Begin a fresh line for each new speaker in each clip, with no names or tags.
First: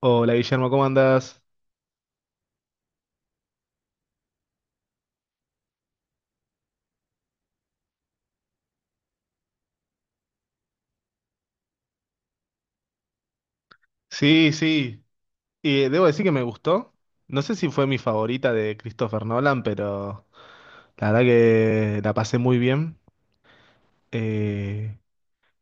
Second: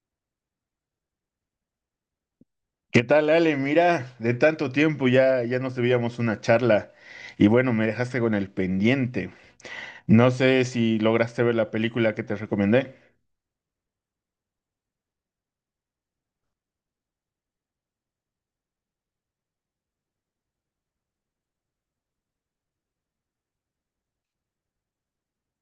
Hola Guillermo, ¿cómo andas?
¿Qué tal, Ale? Mira, de tanto tiempo ya nos debíamos una charla y bueno, me dejaste con el pendiente. No sé si lograste ver la película que te recomendé.
Sí, sí. Debo decir que me gustó. No sé si fue mi favorita de Christopher Nolan, pero la verdad que la pasé muy bien. Eh,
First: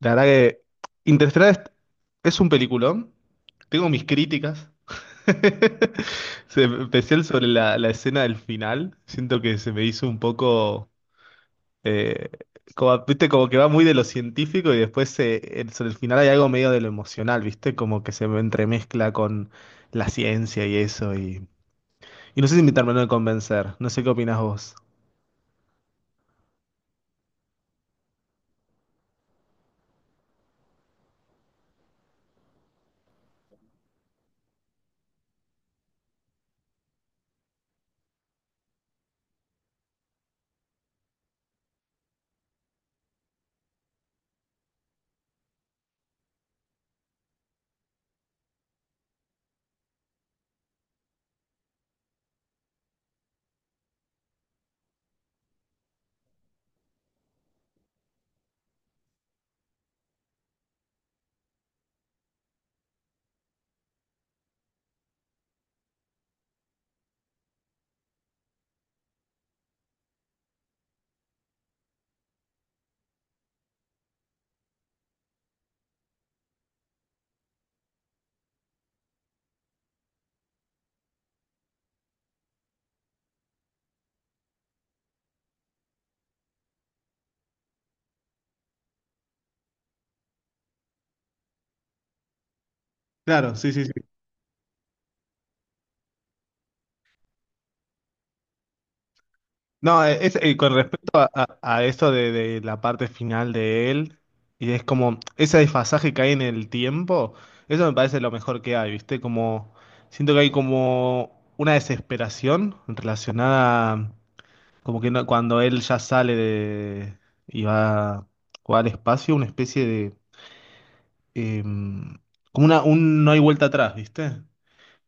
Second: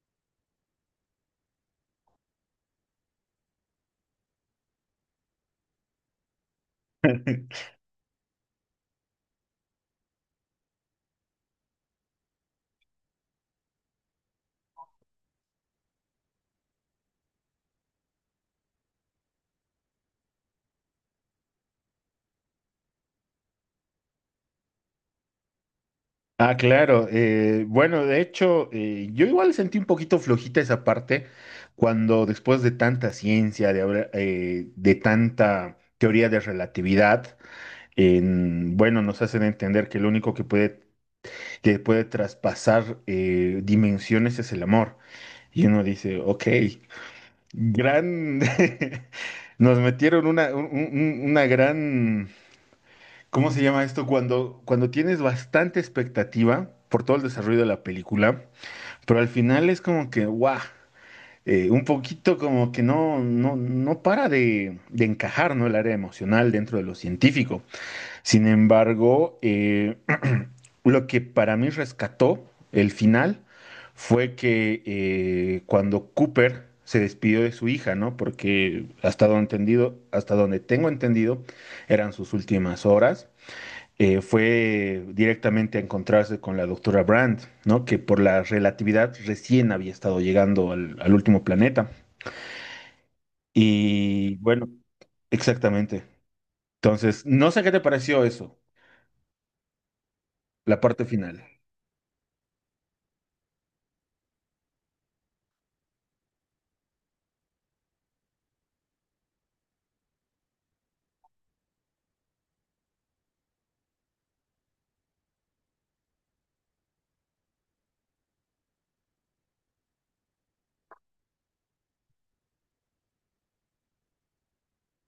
la verdad que Interstellar es un peliculón. Tengo mis críticas. Especial sobre la escena del final. Siento que se me hizo un poco. Eh, viste, como que va muy de lo científico y después sobre el final hay algo medio de lo emocional, viste, como que se me entremezcla con la ciencia y eso. Y no sé si me terminó de convencer, no sé qué opinás vos.
Ah, claro. Bueno, de hecho, yo igual sentí un poquito flojita esa parte cuando después de tanta ciencia, de tanta teoría de relatividad, bueno, nos hacen entender que lo que puede traspasar dimensiones es el amor. Y uno dice, ok, Gran, nos metieron una gran, ¿cómo se llama esto? Cuando tienes bastante expectativa por todo el desarrollo de la película, pero al final es como que, guau, un poquito como que no para de encajar, ¿no? El área emocional dentro de lo científico. Sin embargo, lo que para mí rescató el final fue que cuando Cooper se despidió de su hija, ¿no? Porque hasta donde tengo entendido, eran sus últimas horas. Fue directamente a encontrarse con la doctora Brand, ¿no? Que por la relatividad recién había estado llegando al último planeta.
Claro, sí, sí, sí.
Y bueno, exactamente. Entonces, no sé qué te pareció eso,
No, con
la parte
respecto a,
final.
a esto de la parte final de él, y es como ese desfasaje que hay en el tiempo, eso me parece lo mejor que hay, viste, como siento que hay como una desesperación relacionada. Como que no- Cuando él ya sale de y va, va al espacio, una especie de em, como un no hay vuelta atrás, ¿viste?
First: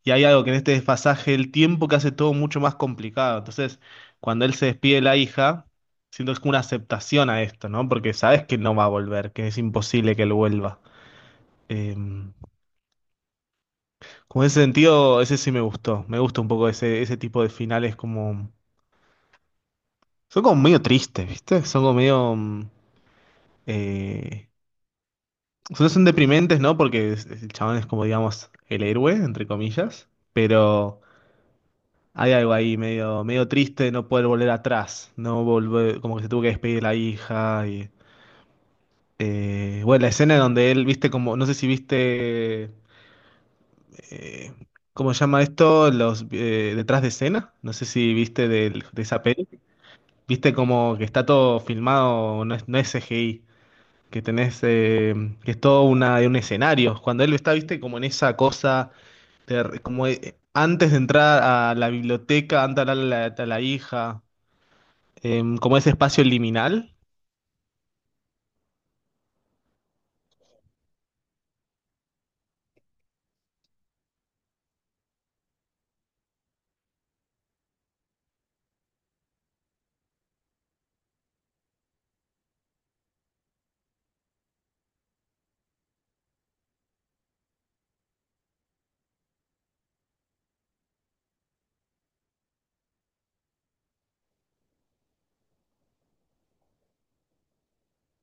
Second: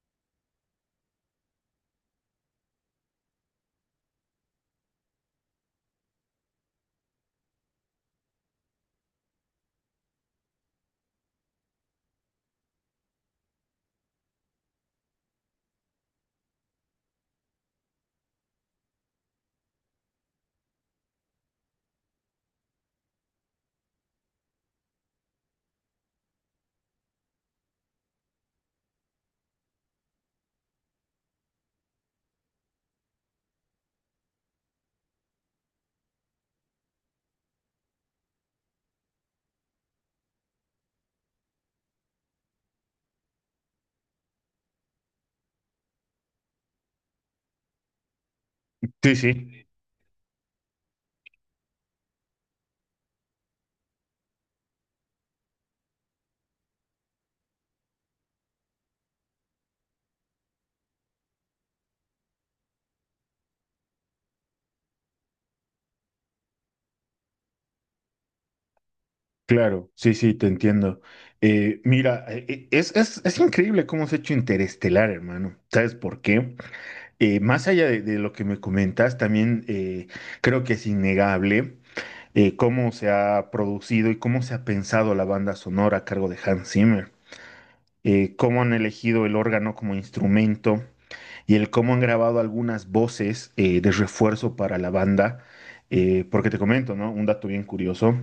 Y hay algo que en este desfasaje del tiempo que hace todo mucho más complicado. Entonces, cuando él se despide de la hija, siento que es como una aceptación a esto, ¿no? Porque sabes que no va a volver, que es imposible que él vuelva. Em, como en ese sentido, ese sí me gustó. Me gusta un poco ese tipo de finales como... Son como medio tristes, ¿viste? Son como medio... eh, o sea, son deprimentes, ¿no? Porque el chabón es como, digamos, el héroe, entre comillas, pero hay algo ahí medio triste de no poder volver atrás, no volver, como que se tuvo que despedir de la hija y... bueno, la escena donde él, viste, como, no sé si viste, eh, ¿cómo se llama esto? Los detrás de escena, no sé si viste de
Sí,
esa peli,
sí.
viste como que está todo filmado, no es CGI, que tenés, que es todo un escenario, cuando él está, viste, como en esa cosa Ter- como antes de entrar a la biblioteca, antes de hablarle a a la hija, como ese espacio liminal.
Claro, sí, sí, te entiendo. Es, es increíble cómo se ha hecho Interestelar, hermano. ¿Sabes por qué? Más allá de lo que me comentas, también creo que es innegable cómo se ha producido y cómo se ha pensado la banda sonora a cargo de Hans Zimmer. Cómo han elegido el órgano como instrumento y el cómo han grabado algunas voces de refuerzo para la banda. Porque te comento, ¿no? Un dato bien curioso:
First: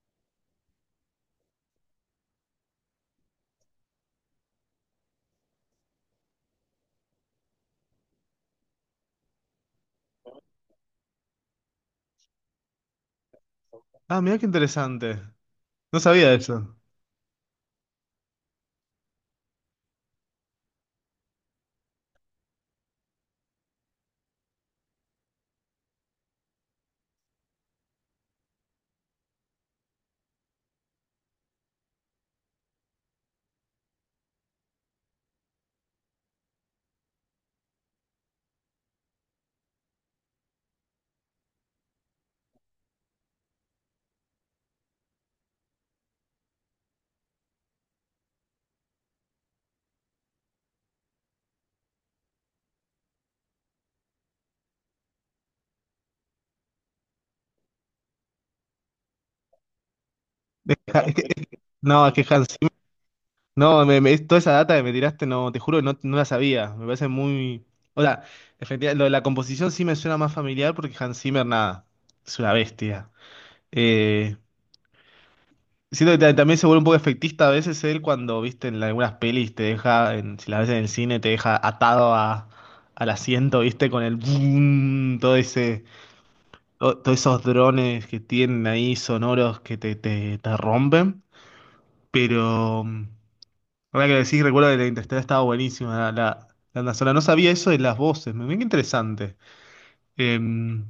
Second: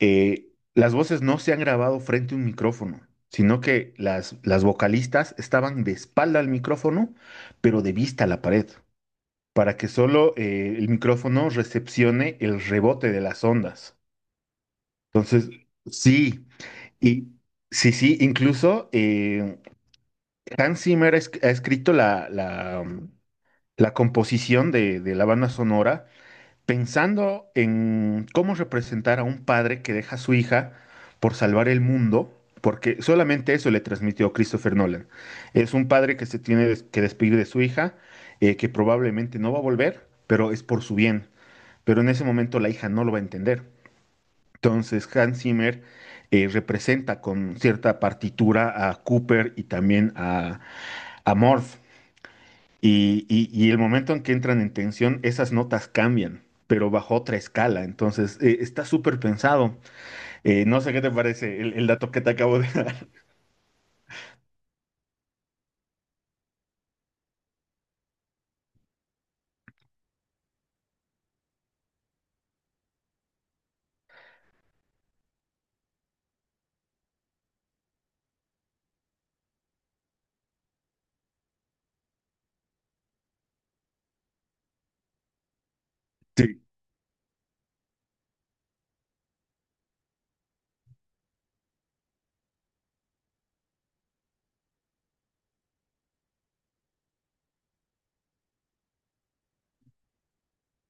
las voces no se han grabado frente a un micrófono, sino que las vocalistas estaban de espalda al micrófono, pero de vista a la pared, para que solo el micrófono recepcione el rebote de las ondas.
Ah, mira qué interesante.
Entonces,
No sabía
sí,
eso.
y sí, sí, incluso Hans Zimmer ha, ha escrito la composición de la banda sonora, pensando en cómo representar a un padre que deja a su hija por salvar el mundo, porque solamente eso le transmitió Christopher Nolan. Es un padre que que despedir de su hija, que probablemente no va a volver, pero es por su bien. Pero en ese momento la hija no lo va a entender. Entonces Hans Zimmer representa con cierta partitura a Cooper y también a Morph, y el momento en que entran en tensión, esas notas cambian, pero bajo otra escala. Entonces, está súper pensado. No sé qué te parece el
No,
dato
es
que
que
te
Hans
acabo de
Zimmer-
dar.
No, toda esa data que me tiraste, no, te juro que no, no la sabía. Me parece muy. O sea, efectivamente, lo de la composición sí me suena más familiar porque Hans Zimmer, nada, es una bestia. Eh, Siento que también se vuelve un poco efectista a veces él cuando, viste, en algunas pelis te deja, si las ves en el cine, te deja atado a, al asiento, viste, con el boom, todo ese,
Sí,
todos esos drones que tienen ahí sonoros que te rompen. Pero, mm, ahora que lo decís, recuerdo que la Interstellar estaba buenísima, la banda sonora. No sabía eso de las voces, me mira qué interesante. Em,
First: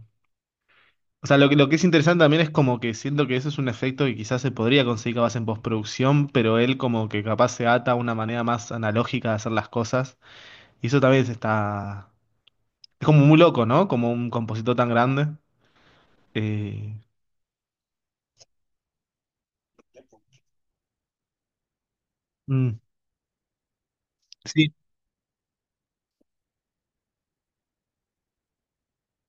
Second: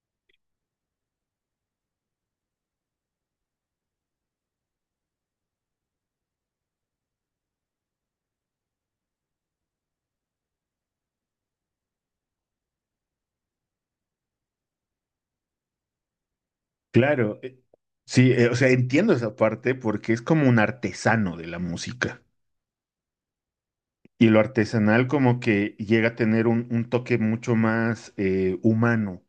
O sea, lo que es interesante también es como que siento que eso es un efecto que quizás se podría conseguir capaz en postproducción, pero él como que capaz se ata a una manera más analógica de hacer las cosas. Y eso también se está... Es como muy loco, ¿no? Como un compositor tan grande. Eh,
claro. Sí, o sea, entiendo esa parte porque es como un artesano de la música.
mm,
Y lo
sí.
artesanal como que llega a tener un toque mucho más humano.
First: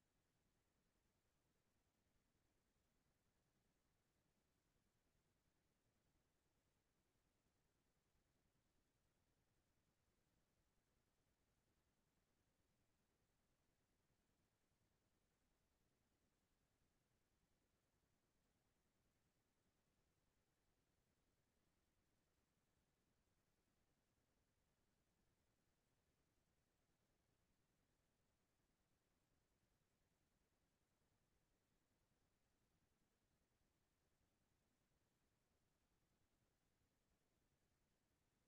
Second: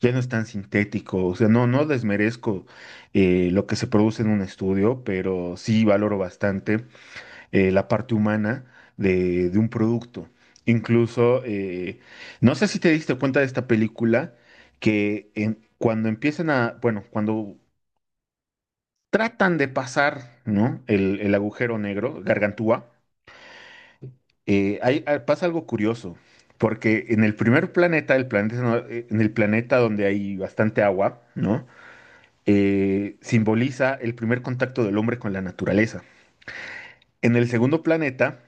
Ya no es tan sintético. O sea, no, no desmerezco lo que se produce en un estudio, pero sí valoro bastante la parte humana de un producto. Incluso, no sé si te diste cuenta de esta película, que cuando empiezan a, bueno, cuando tratan de pasar, ¿no? El agujero negro, Gargantúa, pasa algo curioso, porque en el primer planeta, el planeta, no- en el planeta donde hay bastante agua, ¿no? Simboliza el primer contacto del hombre con la naturaleza. En el segundo planeta,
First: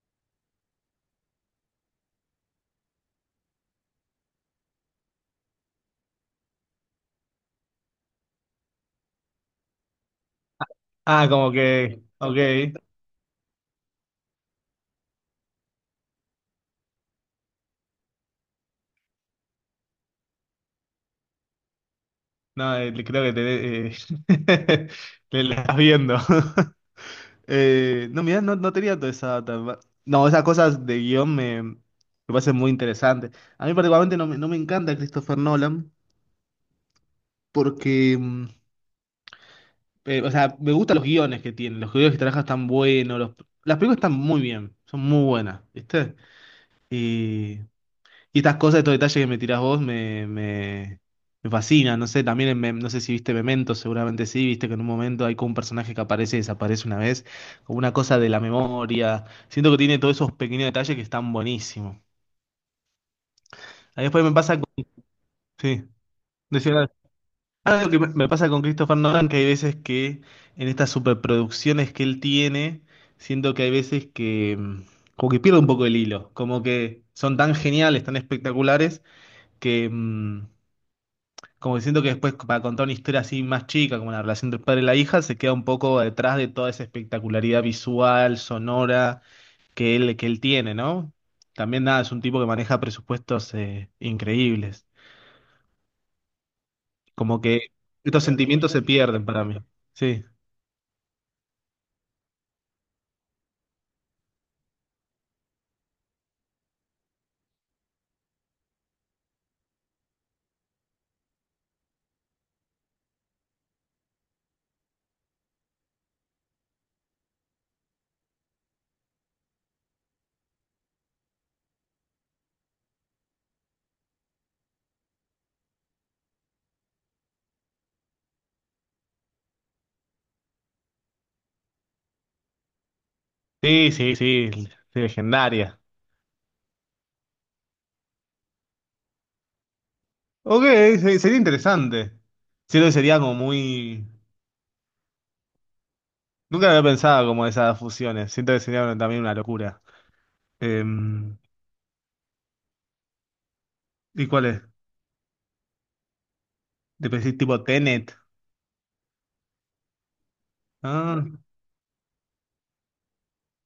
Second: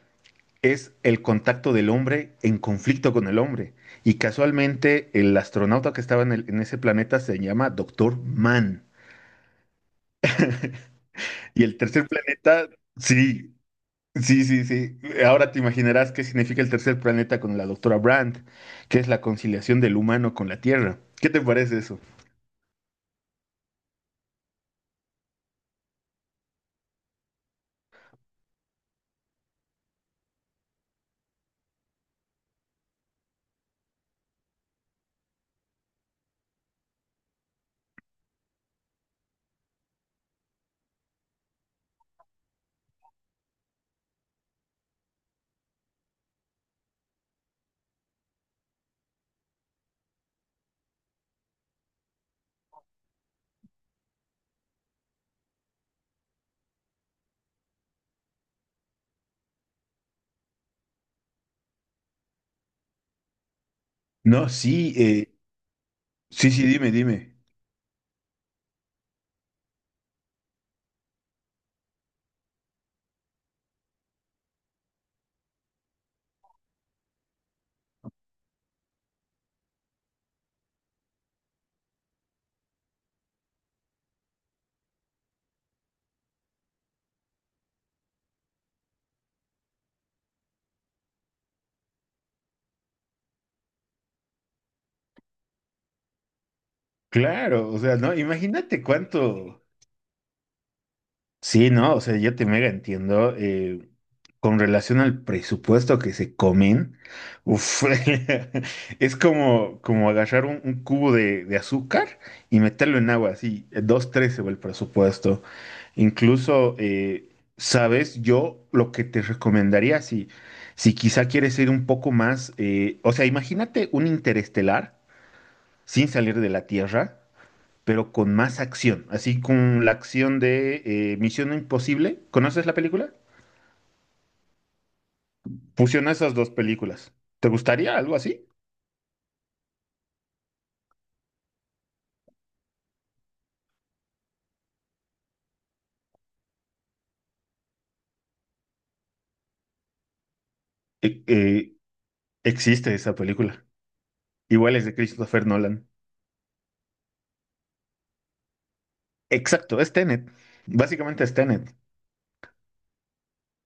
es el contacto del hombre en conflicto con el hombre. Y casualmente el astronauta que estaba en ese planeta se llama Doctor Mann.
Ah, como
Y el
que...
tercer
Ok.
planeta, sí, sí, sí, sí. Ahora te imaginarás qué significa el tercer planeta con la doctora Brandt, que es la conciliación del humano con la Tierra. ¿Qué te parece eso?
No, creo que te... te la estás viendo. No, mira, no, no tenía toda esa... tan. No, esas cosas de guión me parecen muy interesantes. A mí particularmente no me encanta Christopher Nolan porque, o sea, me gustan los guiones que tiene, los guiones que trabaja están buenos, las películas están muy bien, son muy buenas, ¿viste? Y estas cosas, estos detalles que me tirás vos me fascinan. No sé, también en no sé si viste Memento, seguramente sí, viste que en un momento hay como un personaje que aparece y desaparece una vez, como una cosa de la memoria. Siento que tiene todos esos pequeños detalles que están buenísimos. Ahí después me
No,
pasa con...
sí,
Sí,
sí, sí,
decía
dime, dime.
algo que me pasa con Christopher Nolan, que hay veces que en estas superproducciones que él tiene, siento que hay veces que como que pierde un poco el hilo, como que son tan geniales, tan espectaculares, que... mm, como diciendo que después para contar una historia así más chica, como la relación del padre y la hija, se queda un poco detrás de toda esa espectacularidad visual, sonora que él tiene, ¿no? También nada, es un tipo que maneja presupuestos increíbles. Como que
Claro, o sea, no,
estos sentimientos se
imagínate cuánto.
pierden para mí. Sí,
Sí, no, o sea, yo te mega entiendo. Con relación al presupuesto que se comen, uf, es como agarrar un cubo de azúcar y meterlo en agua, así, dos, tres se va el presupuesto. Incluso, sabes, yo lo que te recomendaría, si quizá quieres ir un poco más, o sea, imagínate un interestelar sin salir de la Tierra pero con más acción, así con la acción de Misión Imposible. ¿Conoces la película?
sí, legendaria.
Fusiona esas dos películas. ¿Te gustaría algo así?
Ok, sería interesante. Siento que sería como muy... Nunca había pensado como esas fusiones. Siento que sería también una locura.
Eh,
Em,
eh, Existe esa película.
¿Y cuál es?
Igual es de Christopher Nolan.
¿Te pensás tipo Tenet?
Exacto, es Tenet.
Ah,
Básicamente es Tenet.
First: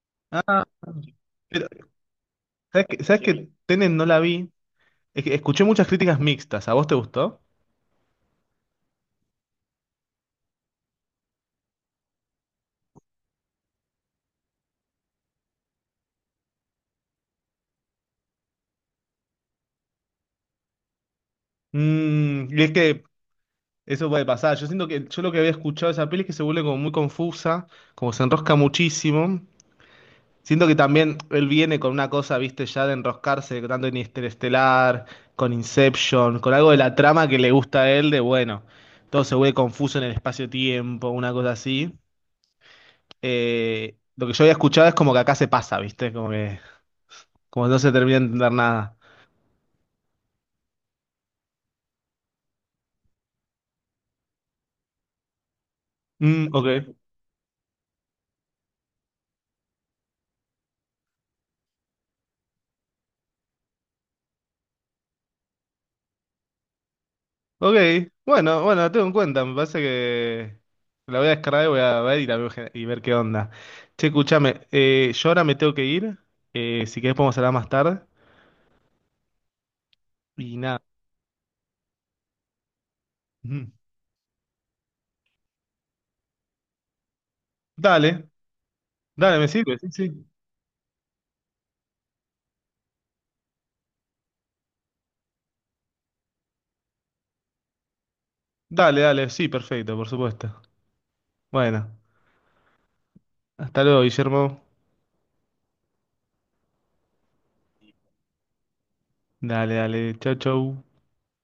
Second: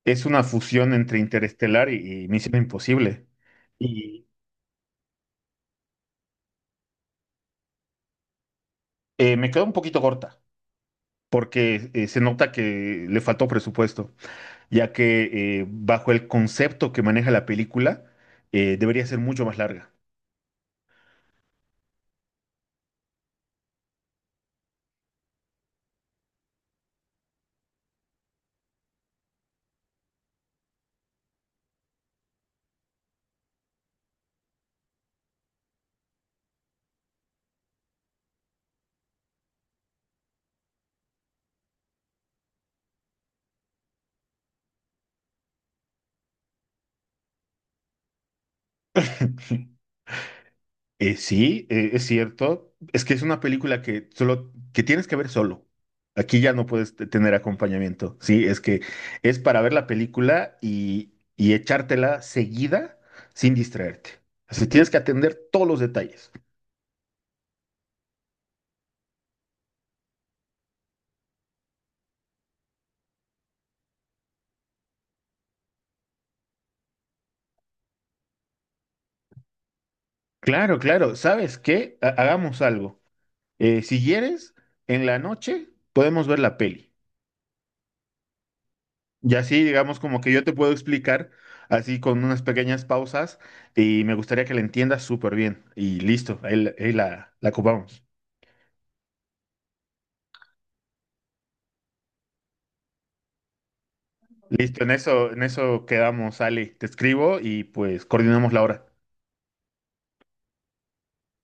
Es una
ah,
fusión entre
pero,
Interestelar y Misión
sabes
Imposible.
que Tenet no la
Y
vi? Es que escuché muchas críticas mixtas. ¿A vos te gustó?
me quedó un poquito corta, porque se nota que le faltó presupuesto, ya que bajo el concepto que maneja la película, debería ser mucho más larga.
Mm, y es que eso puede pasar. Yo siento que yo lo que había escuchado de esa peli es que se vuelve como muy confusa, como se enrosca muchísimo. Siento que también él viene con una cosa, viste, ya de enroscarse, tanto en Interestelar, con Inception, con algo de la trama que le gusta a él, de bueno, todo se vuelve confuso en el espacio-tiempo, una cosa así. Lo que yo había escuchado es como que acá se pasa, viste, como que. Como no se termina de entender nada.
Sí, es cierto. Es que es una película que solo que tienes que ver solo. Aquí
Mm,
ya no
ok.
puedes tener acompañamiento. Sí, es que es para ver la película y echártela seguida sin distraerte. Así tienes que atender todos los detalles.
Ok. Bueno, bueno, la tengo en cuenta. Me parece que la voy a descargar y voy a ver y la veo y ver qué onda. Che, escúchame. Yo ahora me tengo que ir. Si querés podemos hablar más tarde. Y
Claro,
nada.
claro. ¿Sabes qué? Hagamos algo.
Ujú.
Si quieres, en la noche podemos ver la peli.
Dale,
Y
dale, me
así,
sirve. Sí,
digamos, como
sí.
que yo te puedo explicar, así con unas pequeñas pausas, y me gustaría que la entiendas súper bien. Y listo, ahí la ocupamos.
Dale, dale. Sí, perfecto, por supuesto. Bueno. Hasta luego, Guillermo.
Listo, en eso quedamos, Ale. Te escribo y pues coordinamos la hora.
Dale, dale. Chau, chau.